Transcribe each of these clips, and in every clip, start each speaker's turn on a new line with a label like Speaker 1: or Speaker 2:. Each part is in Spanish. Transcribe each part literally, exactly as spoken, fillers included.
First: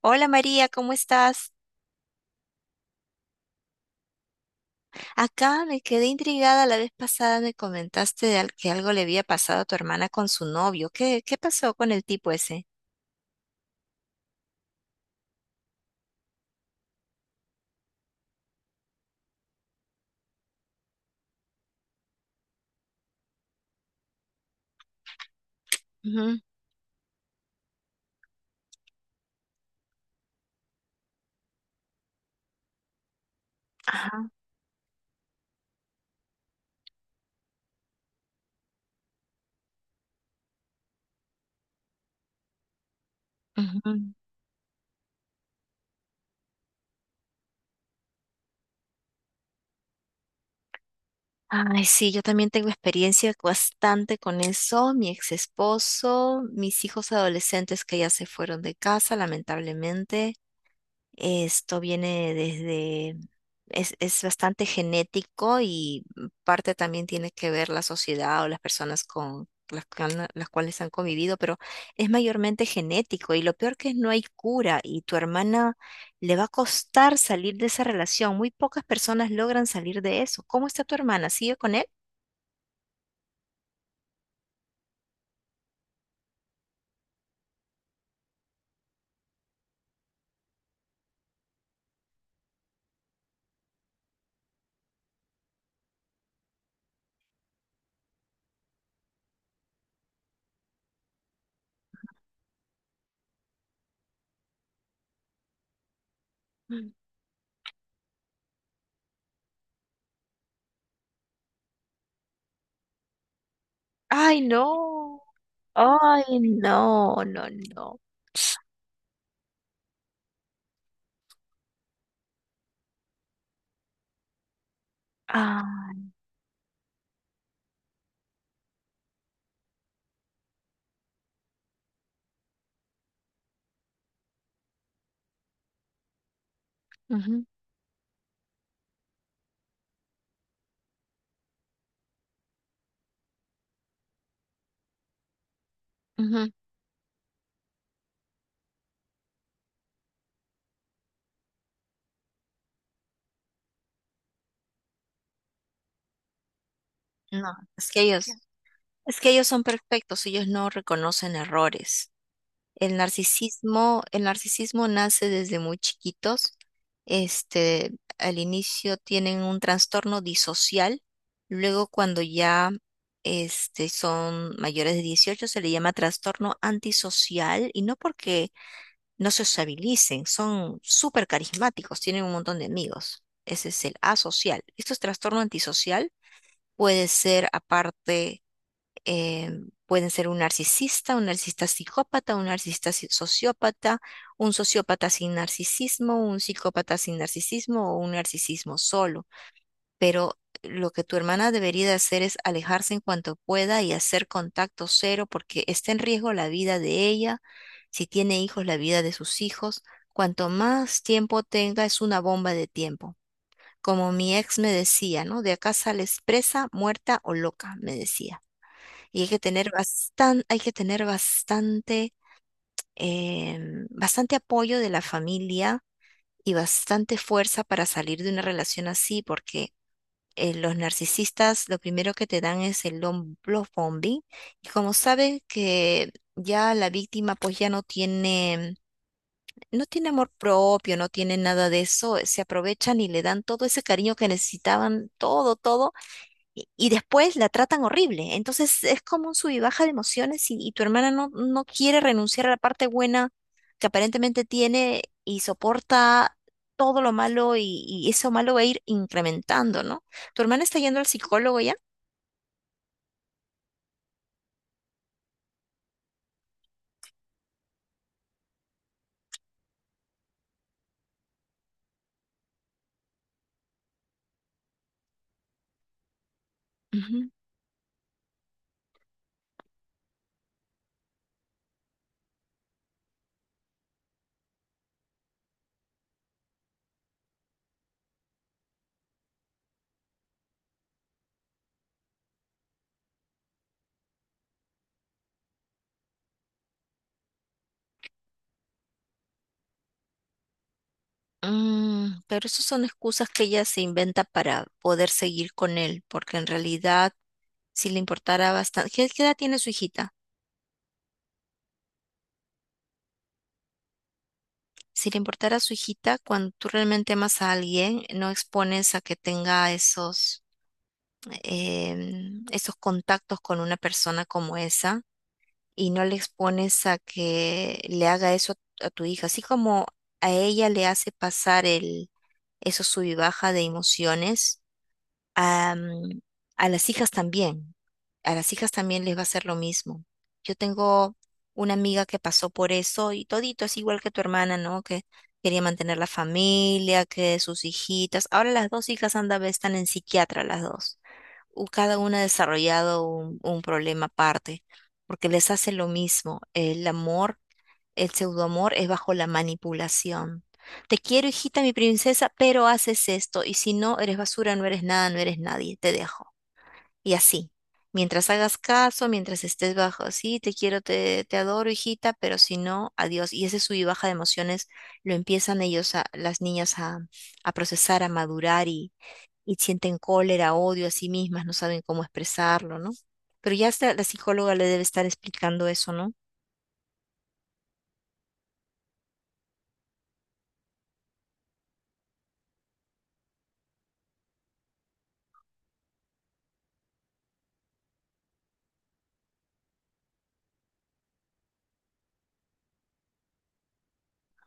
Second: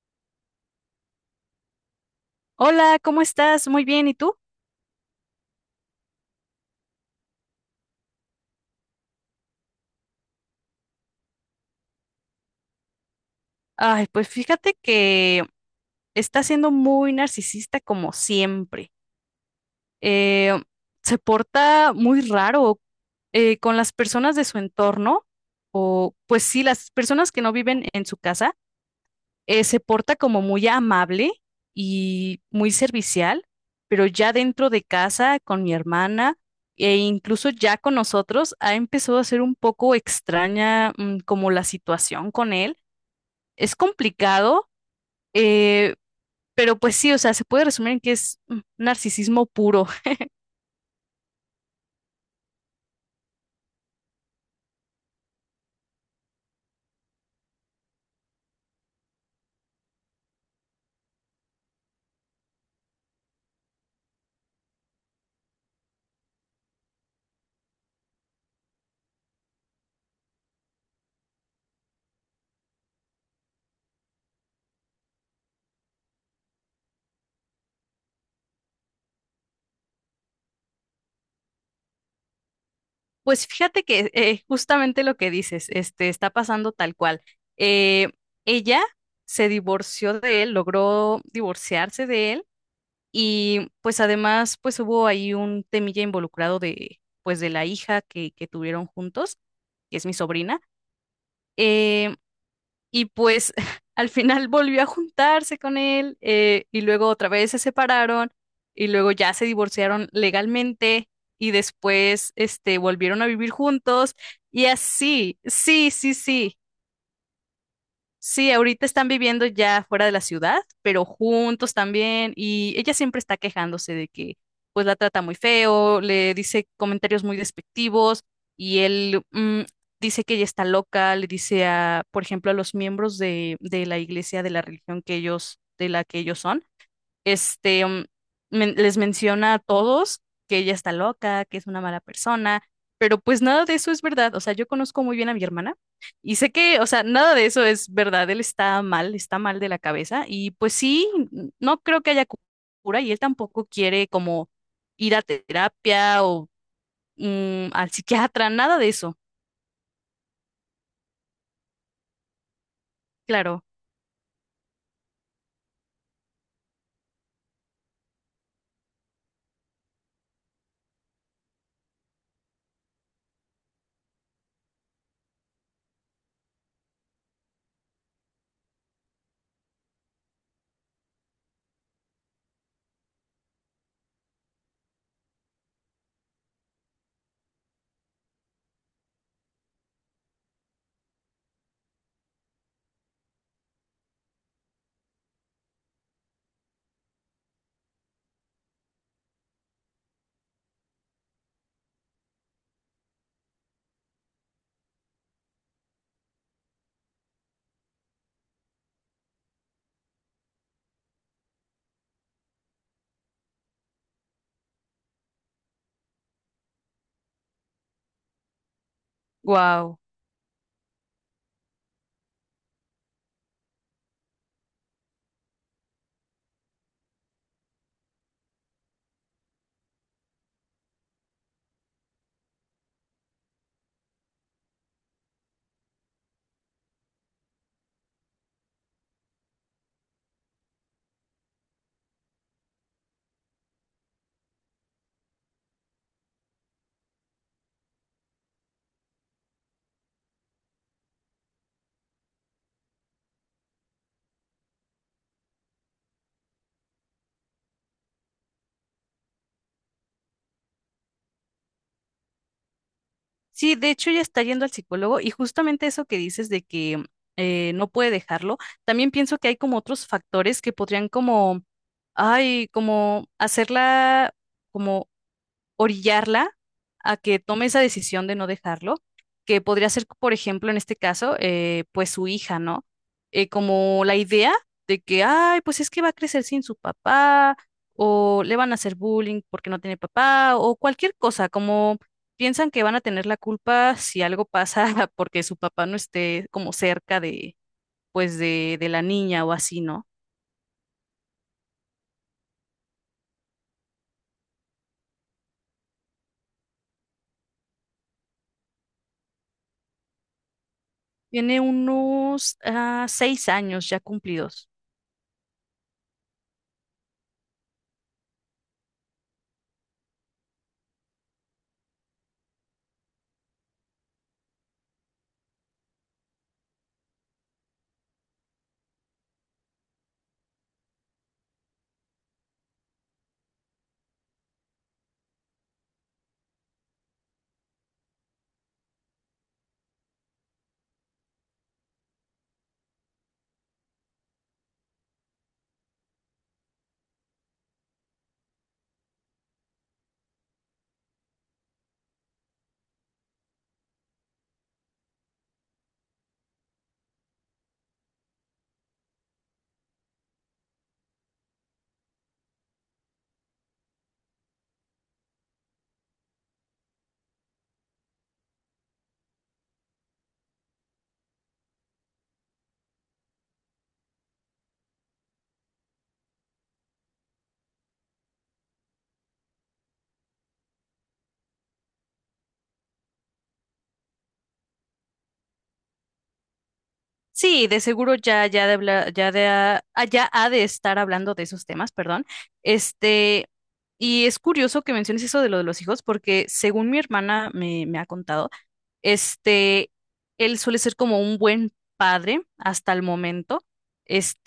Speaker 1: Hola María, ¿cómo estás?
Speaker 2: Hola, ¿cómo estás? Muy bien, ¿y tú?
Speaker 1: Acá me quedé intrigada la vez pasada, me comentaste de al- que algo le había pasado a tu hermana con su novio. ¿Qué, qué pasó con el tipo ese?
Speaker 2: Ay, pues fíjate que está siendo muy narcisista como siempre. Eh, Se porta muy raro eh, con las personas de su entorno, o
Speaker 1: Ujú.
Speaker 2: pues sí, las personas que no viven en su casa, eh, se porta como muy amable y muy servicial, pero
Speaker 1: Ajá.
Speaker 2: ya dentro de casa, con mi hermana e incluso ya con nosotros, ha empezado a ser un poco extraña, mm, como la situación con él es
Speaker 1: Ujú.
Speaker 2: complicado, eh, pero pues sí, o sea, se puede resumir en que es mm, narcisismo puro.
Speaker 1: Ay, sí, yo también tengo experiencia bastante con eso. Mi ex esposo, mis hijos adolescentes que ya se fueron de casa, lamentablemente. Esto viene desde, es, es bastante genético y parte también tiene que ver la sociedad o las personas con las, que han- las cuales han convivido, pero es mayormente genético y lo peor que es no hay cura y tu hermana le va a costar salir de esa relación. Muy pocas personas logran salir de eso. ¿Cómo está tu hermana? ¿Sigue con él?
Speaker 2: Pues fíjate que eh, justamente lo que dices, este, está pasando tal cual. Eh, Ella se divorció de él, logró divorciarse de él y pues además pues hubo ahí un temilla involucrado de pues de la hija que, que tuvieron juntos, que es mi sobrina. Em, Y pues al final volvió a juntarse con él, eh, y
Speaker 1: Mm.
Speaker 2: luego otra vez se separaron y luego ya se divorciaron legalmente y después este, volvieron a vivir juntos
Speaker 1: Ay,
Speaker 2: y
Speaker 1: no.
Speaker 2: así, sí, sí,
Speaker 1: Ay,
Speaker 2: sí.
Speaker 1: no, no, no.
Speaker 2: Sí, ahorita están viviendo ya fuera de la ciudad, pero juntos también, y ella siempre está quejándose de que pues la trata muy
Speaker 1: Ah,
Speaker 2: feo, le dice comentarios muy despectivos, y él mm, dice que ella está loca, le dice a, por ejemplo, a los miembros de, de la iglesia, de la religión que ellos, de la que ellos son
Speaker 1: ujú,
Speaker 2: este, mm, men- les menciona a todos que ella está loca, que es una mala persona, pero pues nada de eso es verdad. O sea, yo conozco muy bien a mi hermana y sé
Speaker 1: ujú.
Speaker 2: que, o sea, nada de eso es verdad. Él está mal, está mal de la cabeza y pues sí, n- no creo que haya cu- cura y él tampoco quiere como ir a terapia o
Speaker 1: No,
Speaker 2: mm, al
Speaker 1: es que ellos…
Speaker 2: psiquiatra, nada de eso.
Speaker 1: Es que ellos son perfectos, ellos no reconocen errores. El
Speaker 2: Claro,
Speaker 1: narcisismo, el narcisismo nace desde muy chiquitos. Este, al inicio tienen un trastorno disocial, luego cuando ya este, son mayores de dieciocho se le llama trastorno antisocial y no porque no se sociabilicen, son súper carismáticos, tienen un montón de amigos. Ese es el asocial. Esto es trastorno antisocial, puede ser aparte eh, pueden ser un narcisista, un narcisista psicópata, un narcisista si- sociópata, un sociópata sin narcisismo, un psicópata sin narcisismo o un narcisismo solo. Pero lo que tu hermana debería de hacer es alejarse en cuanto pueda y hacer contacto cero porque está en riesgo la vida de ella, si tiene hijos, la vida de sus hijos. Cuanto más tiempo tenga, es una bomba de tiempo. Como mi ex me decía, ¿no? De acá sales presa, muerta o loca, me decía. Y hay que tener
Speaker 2: wow.
Speaker 1: bastante hay que tener bastante, em, bastante apoyo de la familia y bastante fuerza para salir de una relación así, porque eh, los narcisistas lo primero que te dan es el lom- love bombing. Y como saben que ya la víctima pues ya no tiene, no tiene amor propio, no tiene nada de eso, se aprovechan y le dan todo ese cariño que necesitaban, todo, todo y y después la tratan horrible. Entonces es como un sub y baja de emociones y, y tu hermana no, no quiere renunciar a la parte buena que aparentemente tiene y soporta todo lo malo y, y eso malo va a ir incrementando, ¿no? Tu hermana está yendo al psicólogo ya.
Speaker 2: Sí, de hecho ya está yendo al psicólogo y justamente eso que dices de que eh, no puede dejarlo, también pienso que hay como otros factores que podrían como, ay, como hacerla, como orillarla a
Speaker 1: Ujú.
Speaker 2: que tome esa decisión de no dejarlo, que podría ser, por ejemplo, en este caso, eh, pues su hija, ¿no? Eh, como la idea de que, ay, pues es que va a crecer sin su papá, o le van a hacer bullying porque no tiene papá, o cualquier cosa, como piensan que van a tener la culpa si algo pasa porque su papá no esté como cerca de, pues, de, de la niña o así, ¿no?
Speaker 1: Mm, pero eso son excusas que ella se inventa para poder seguir con él, porque en realidad si le importara bastante, ¿qué qué edad tiene su hijita?
Speaker 2: Tiene unos ah, seis años ya cumplidos.
Speaker 1: Si le importara a su hijita, cuando tú realmente amas a alguien, no expones a que tenga esos, em, esos contactos con una persona como esa y no le expones a que le haga eso a, a tu hija. Así como a ella le hace pasar el, esos sub y baja de emociones am, a las hijas también, a las hijas también les va a hacer lo mismo. Yo tengo una amiga que pasó por eso y todito es igual que tu hermana, ¿no? Que quería mantener la familia, que sus hijitas. Ahora las dos hijas anda, ve, están en psiquiatra las dos. U- Cada una ha desarrollado un, un problema aparte, porque les hace lo mismo. El amor el pseudoamor es bajo la manipulación. Te quiero, hijita, mi princesa, pero haces esto, y si no, eres basura, no eres nada, no eres nadie, te dejo. Y así. Mientras hagas caso, mientras estés bajo, sí, te quiero, te, te adoro, hijita, pero si no, adiós. Y ese sub y baja de emociones lo empiezan ellos, a, las niñas, a, a procesar, a madurar y, y sienten cólera, odio a sí mismas, no saben cómo expresarlo, ¿no? Pero ya hasta la psicóloga le debe estar explicando eso, ¿no?
Speaker 2: Sí, de seguro ya, ya de hablar, ya de, ah, ya ha de estar hablando de esos temas, perdón. Este, y es curioso que menciones eso de lo de los hijos, porque según mi hermana me, me ha contado, este, él suele ser como un buen padre hasta el momento.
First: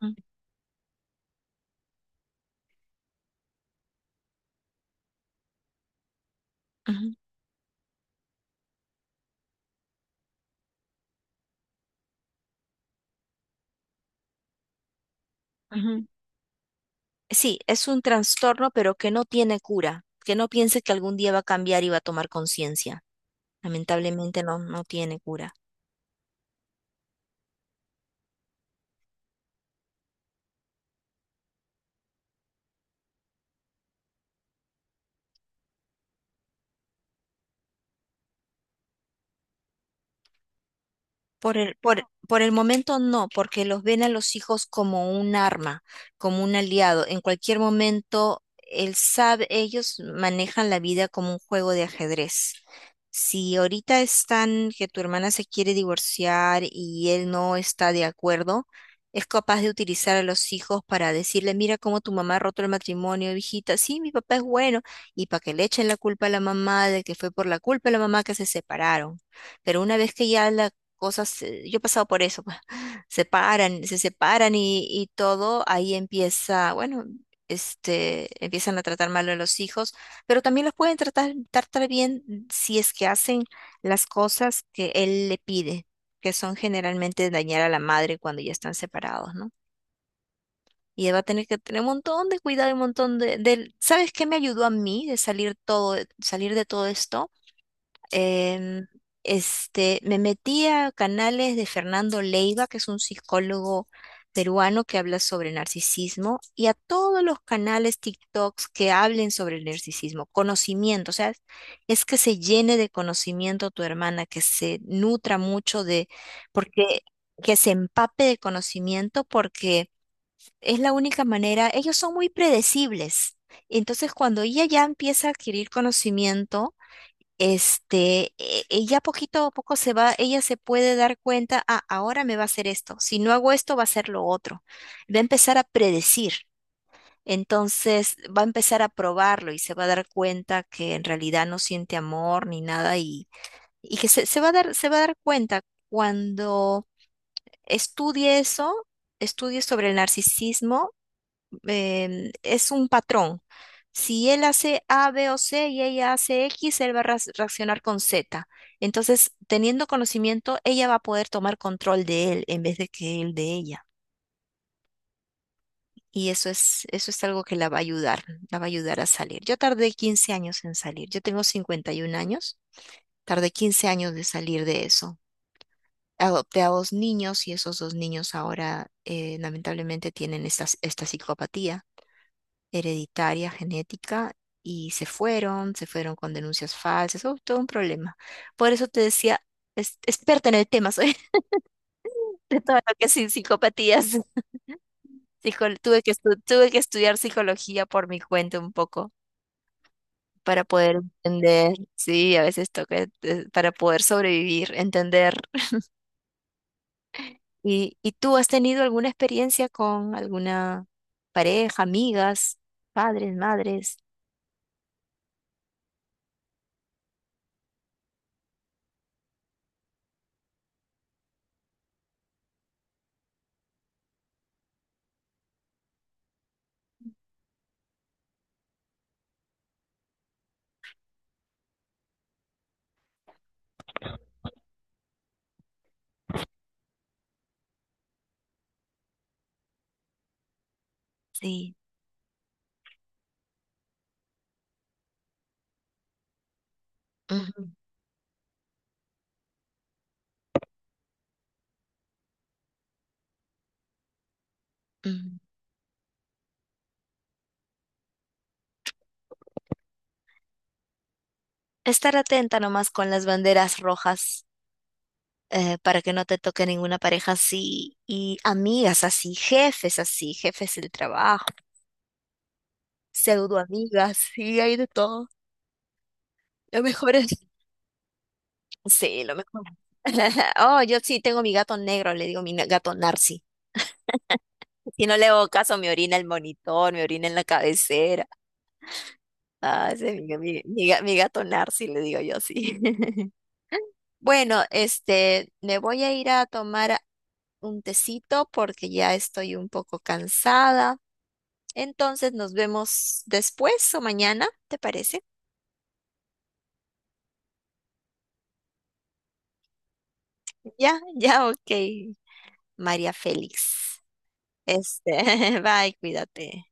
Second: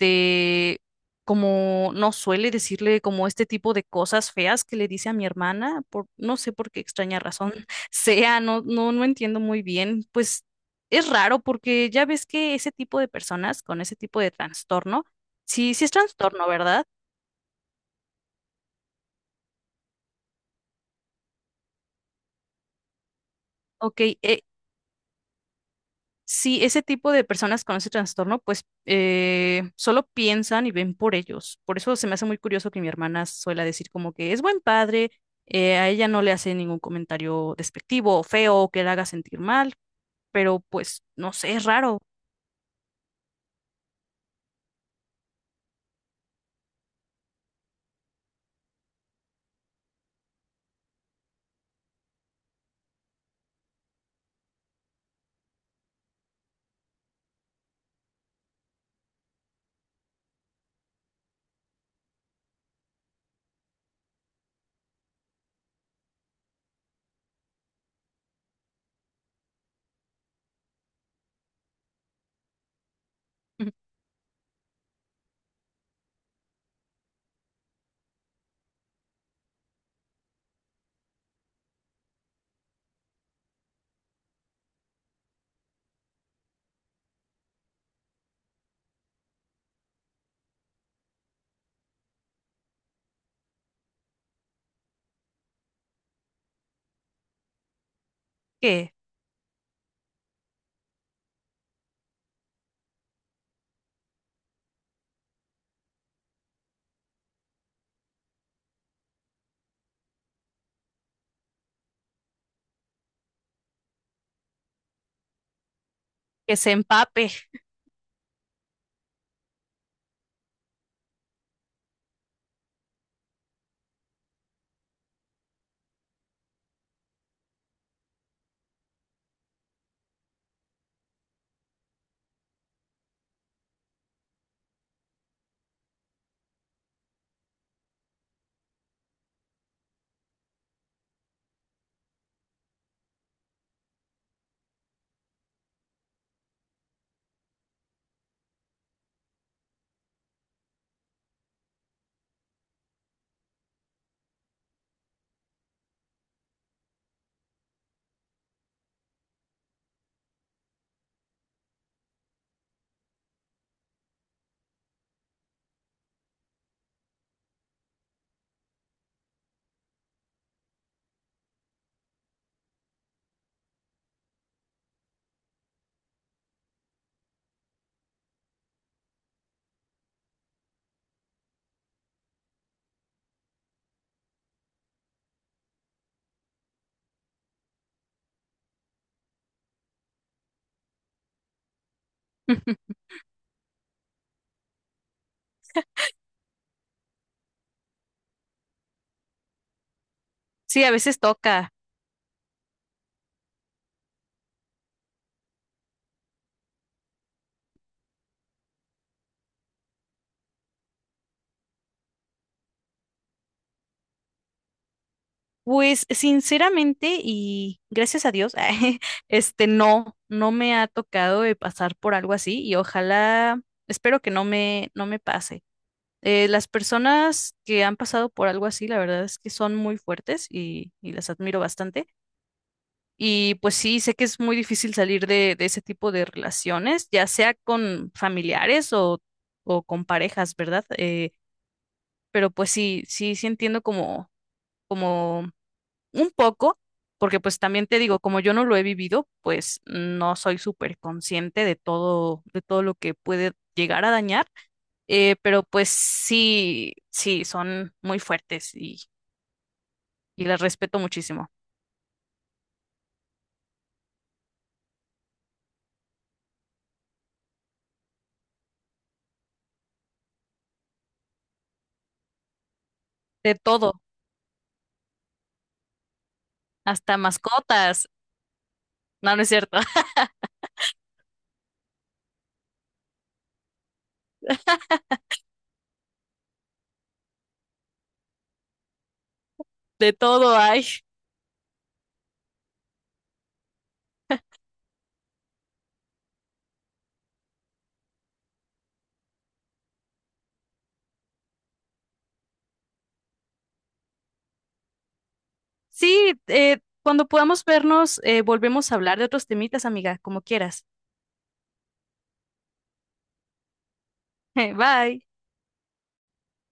Speaker 1: Ujú,
Speaker 2: como no suele decirle como este tipo de cosas feas que le dice a mi hermana, por no sé por qué
Speaker 1: ujú,
Speaker 2: extraña razón sea, no, no, no entiendo muy bien. Pues es raro porque ya ves que ese tipo de personas con ese tipo de trastorno, sí, sí es
Speaker 1: ujú.
Speaker 2: trastorno, ¿verdad?
Speaker 1: Sí, es un trastorno, pero que no tiene cura, que no piense que algún día va a cambiar y va a tomar conciencia.
Speaker 2: Ok, e-
Speaker 1: Lamentablemente no, no tiene cura.
Speaker 2: si ese tipo de personas con ese trastorno, pues eh, solo piensan y ven por ellos. Por eso se me hace muy curioso que mi hermana suela decir como que es buen padre, eh, a ella no le hace ningún comentario despectivo o feo o que la haga sentir mal, pero pues no sé,
Speaker 1: Por
Speaker 2: es
Speaker 1: el,
Speaker 2: raro
Speaker 1: por, por el momento no, porque los ven a los hijos como un arma, como un aliado. En cualquier momento, él sabe, ellos manejan la vida como un juego de ajedrez. Si ahorita están que tu hermana se quiere divorciar y él no está de acuerdo, es capaz de utilizar a los hijos para decirle, mira cómo tu mamá ha roto el matrimonio, hijita, sí, mi papá es bueno, y para que le echen la culpa a la mamá de que fue por la culpa de la mamá que se separaron. Pero una vez que ya la cosas, eh, yo he pasado por eso, pues, se paran, se separan y, y todo, ahí empieza, bueno, este, empiezan a tratar mal a los hijos, pero también los pueden tratar, tratar bien mm, si es que hacen las cosas que él le pide, que son generalmente dañar a la madre cuando ya están separados, ¿no? Y él va a tener que tener un montón de cuidado y un montón de, de… ¿Sabes qué me ayudó a mí de salir todo, salir de todo esto? Em,
Speaker 2: que,
Speaker 1: este, me metí a canales de Fernando Leiva, que es un psicólogo peruano que habla sobre narcisismo, y a todos los canales TikToks que hablen sobre el narcisismo, conocimiento, o sea, es que se llene de conocimiento tu hermana, que se nutra mucho de,
Speaker 2: que se
Speaker 1: porque,
Speaker 2: empape.
Speaker 1: que se empape de conocimiento, porque es la única manera, ellos son muy predecibles. Entonces, cuando ella ya empieza a adquirir conocimiento, este, e- ella poquito a poco se va, ella se puede dar cuenta, ah, ahora me va a hacer esto, si no hago esto va a ser lo otro. Va a empezar a predecir, entonces va a empezar a probarlo y se va a dar cuenta que en realidad no siente amor ni nada y, y que se, se va a dar, se va a dar cuenta cuando estudie eso, estudie sobre el narcisismo em, es un patrón. Si él hace A, B o C y ella hace X, él va a reac- reaccionar con Z. Entonces, teniendo conocimiento, ella va a poder tomar control de él en vez de que él de ella. Y eso es, eso es algo que la va a ayudar, la va a ayudar a salir. Yo tardé quince años en salir. Yo tengo cincuenta y uno años. Tardé quince años de salir de eso. Adopté a dos niños y esos dos niños ahora eh, lamentablemente tienen estas- esta psicopatía hereditaria, genética, y se fueron, se fueron con denuncias falsas, oh, todo un problema. Por eso te decía, es, experta en el tema, soy de todo lo que es psicopatías. Psico- tuve que estu- tuve que estudiar psicología por mi cuenta un poco para
Speaker 2: Sí, a
Speaker 1: poder
Speaker 2: veces toca.
Speaker 1: entender, sí, a veces toca, eh, para poder sobrevivir, entender. ¿Y, y tú has tenido alguna experiencia con alguna pareja, amigas, padres, madres?
Speaker 2: Pues sinceramente y gracias a Dios, este no, no me ha tocado de pasar por algo así y ojalá, espero que no me, no me pase. Eh, las personas que han pasado por algo así, la verdad es que son muy fuertes y, y las admiro bastante. Y pues sí, sé que es muy difícil salir de, de ese tipo de relaciones, ya sea con familiares o, o con parejas, ¿verdad? Eh,
Speaker 1: Sí.
Speaker 2: pero pues sí, sí, sí entiendo como, como un poco, porque pues
Speaker 1: Ujú,
Speaker 2: también te digo, como yo no lo he vivido, pues no soy súper consciente de todo, de todo lo que puede llegar a dañar. Eh,
Speaker 1: ujú.
Speaker 2: pero pues sí, sí, son muy fuertes y, y las respeto muchísimo.
Speaker 1: Estar atenta nomás con las banderas rojas eh, para que no te toque ninguna pareja así y amigas así, jefes así, jefes del trabajo,
Speaker 2: De
Speaker 1: pseudo
Speaker 2: todo,
Speaker 1: amigas, sí, hay de todo. Lo mejor
Speaker 2: hasta
Speaker 1: es…
Speaker 2: mascotas.
Speaker 1: Sí, lo
Speaker 2: No, no es
Speaker 1: mejor.
Speaker 2: cierto.
Speaker 1: Oh, yo sí tengo mi gato negro, le digo mi na- gato Narci. Si no le hago caso, me orina el monitor, me orina en la cabecera. Ah,
Speaker 2: De
Speaker 1: ese es mi,
Speaker 2: todo
Speaker 1: mi-
Speaker 2: hay.
Speaker 1: mi ga- mi gato Narci, le digo yo sí. Bueno, este, me voy a ir a tomar un tecito porque ya estoy un poco cansada. Entonces nos vemos después o mañana, ¿te parece?
Speaker 2: Sí, eh, cuando podamos vernos, eh, volvemos a hablar de otros temitas, amiga, como quieras.
Speaker 1: Ya, ya, ok, María Félix. Este,
Speaker 2: Bye.
Speaker 1: bye, cuídate.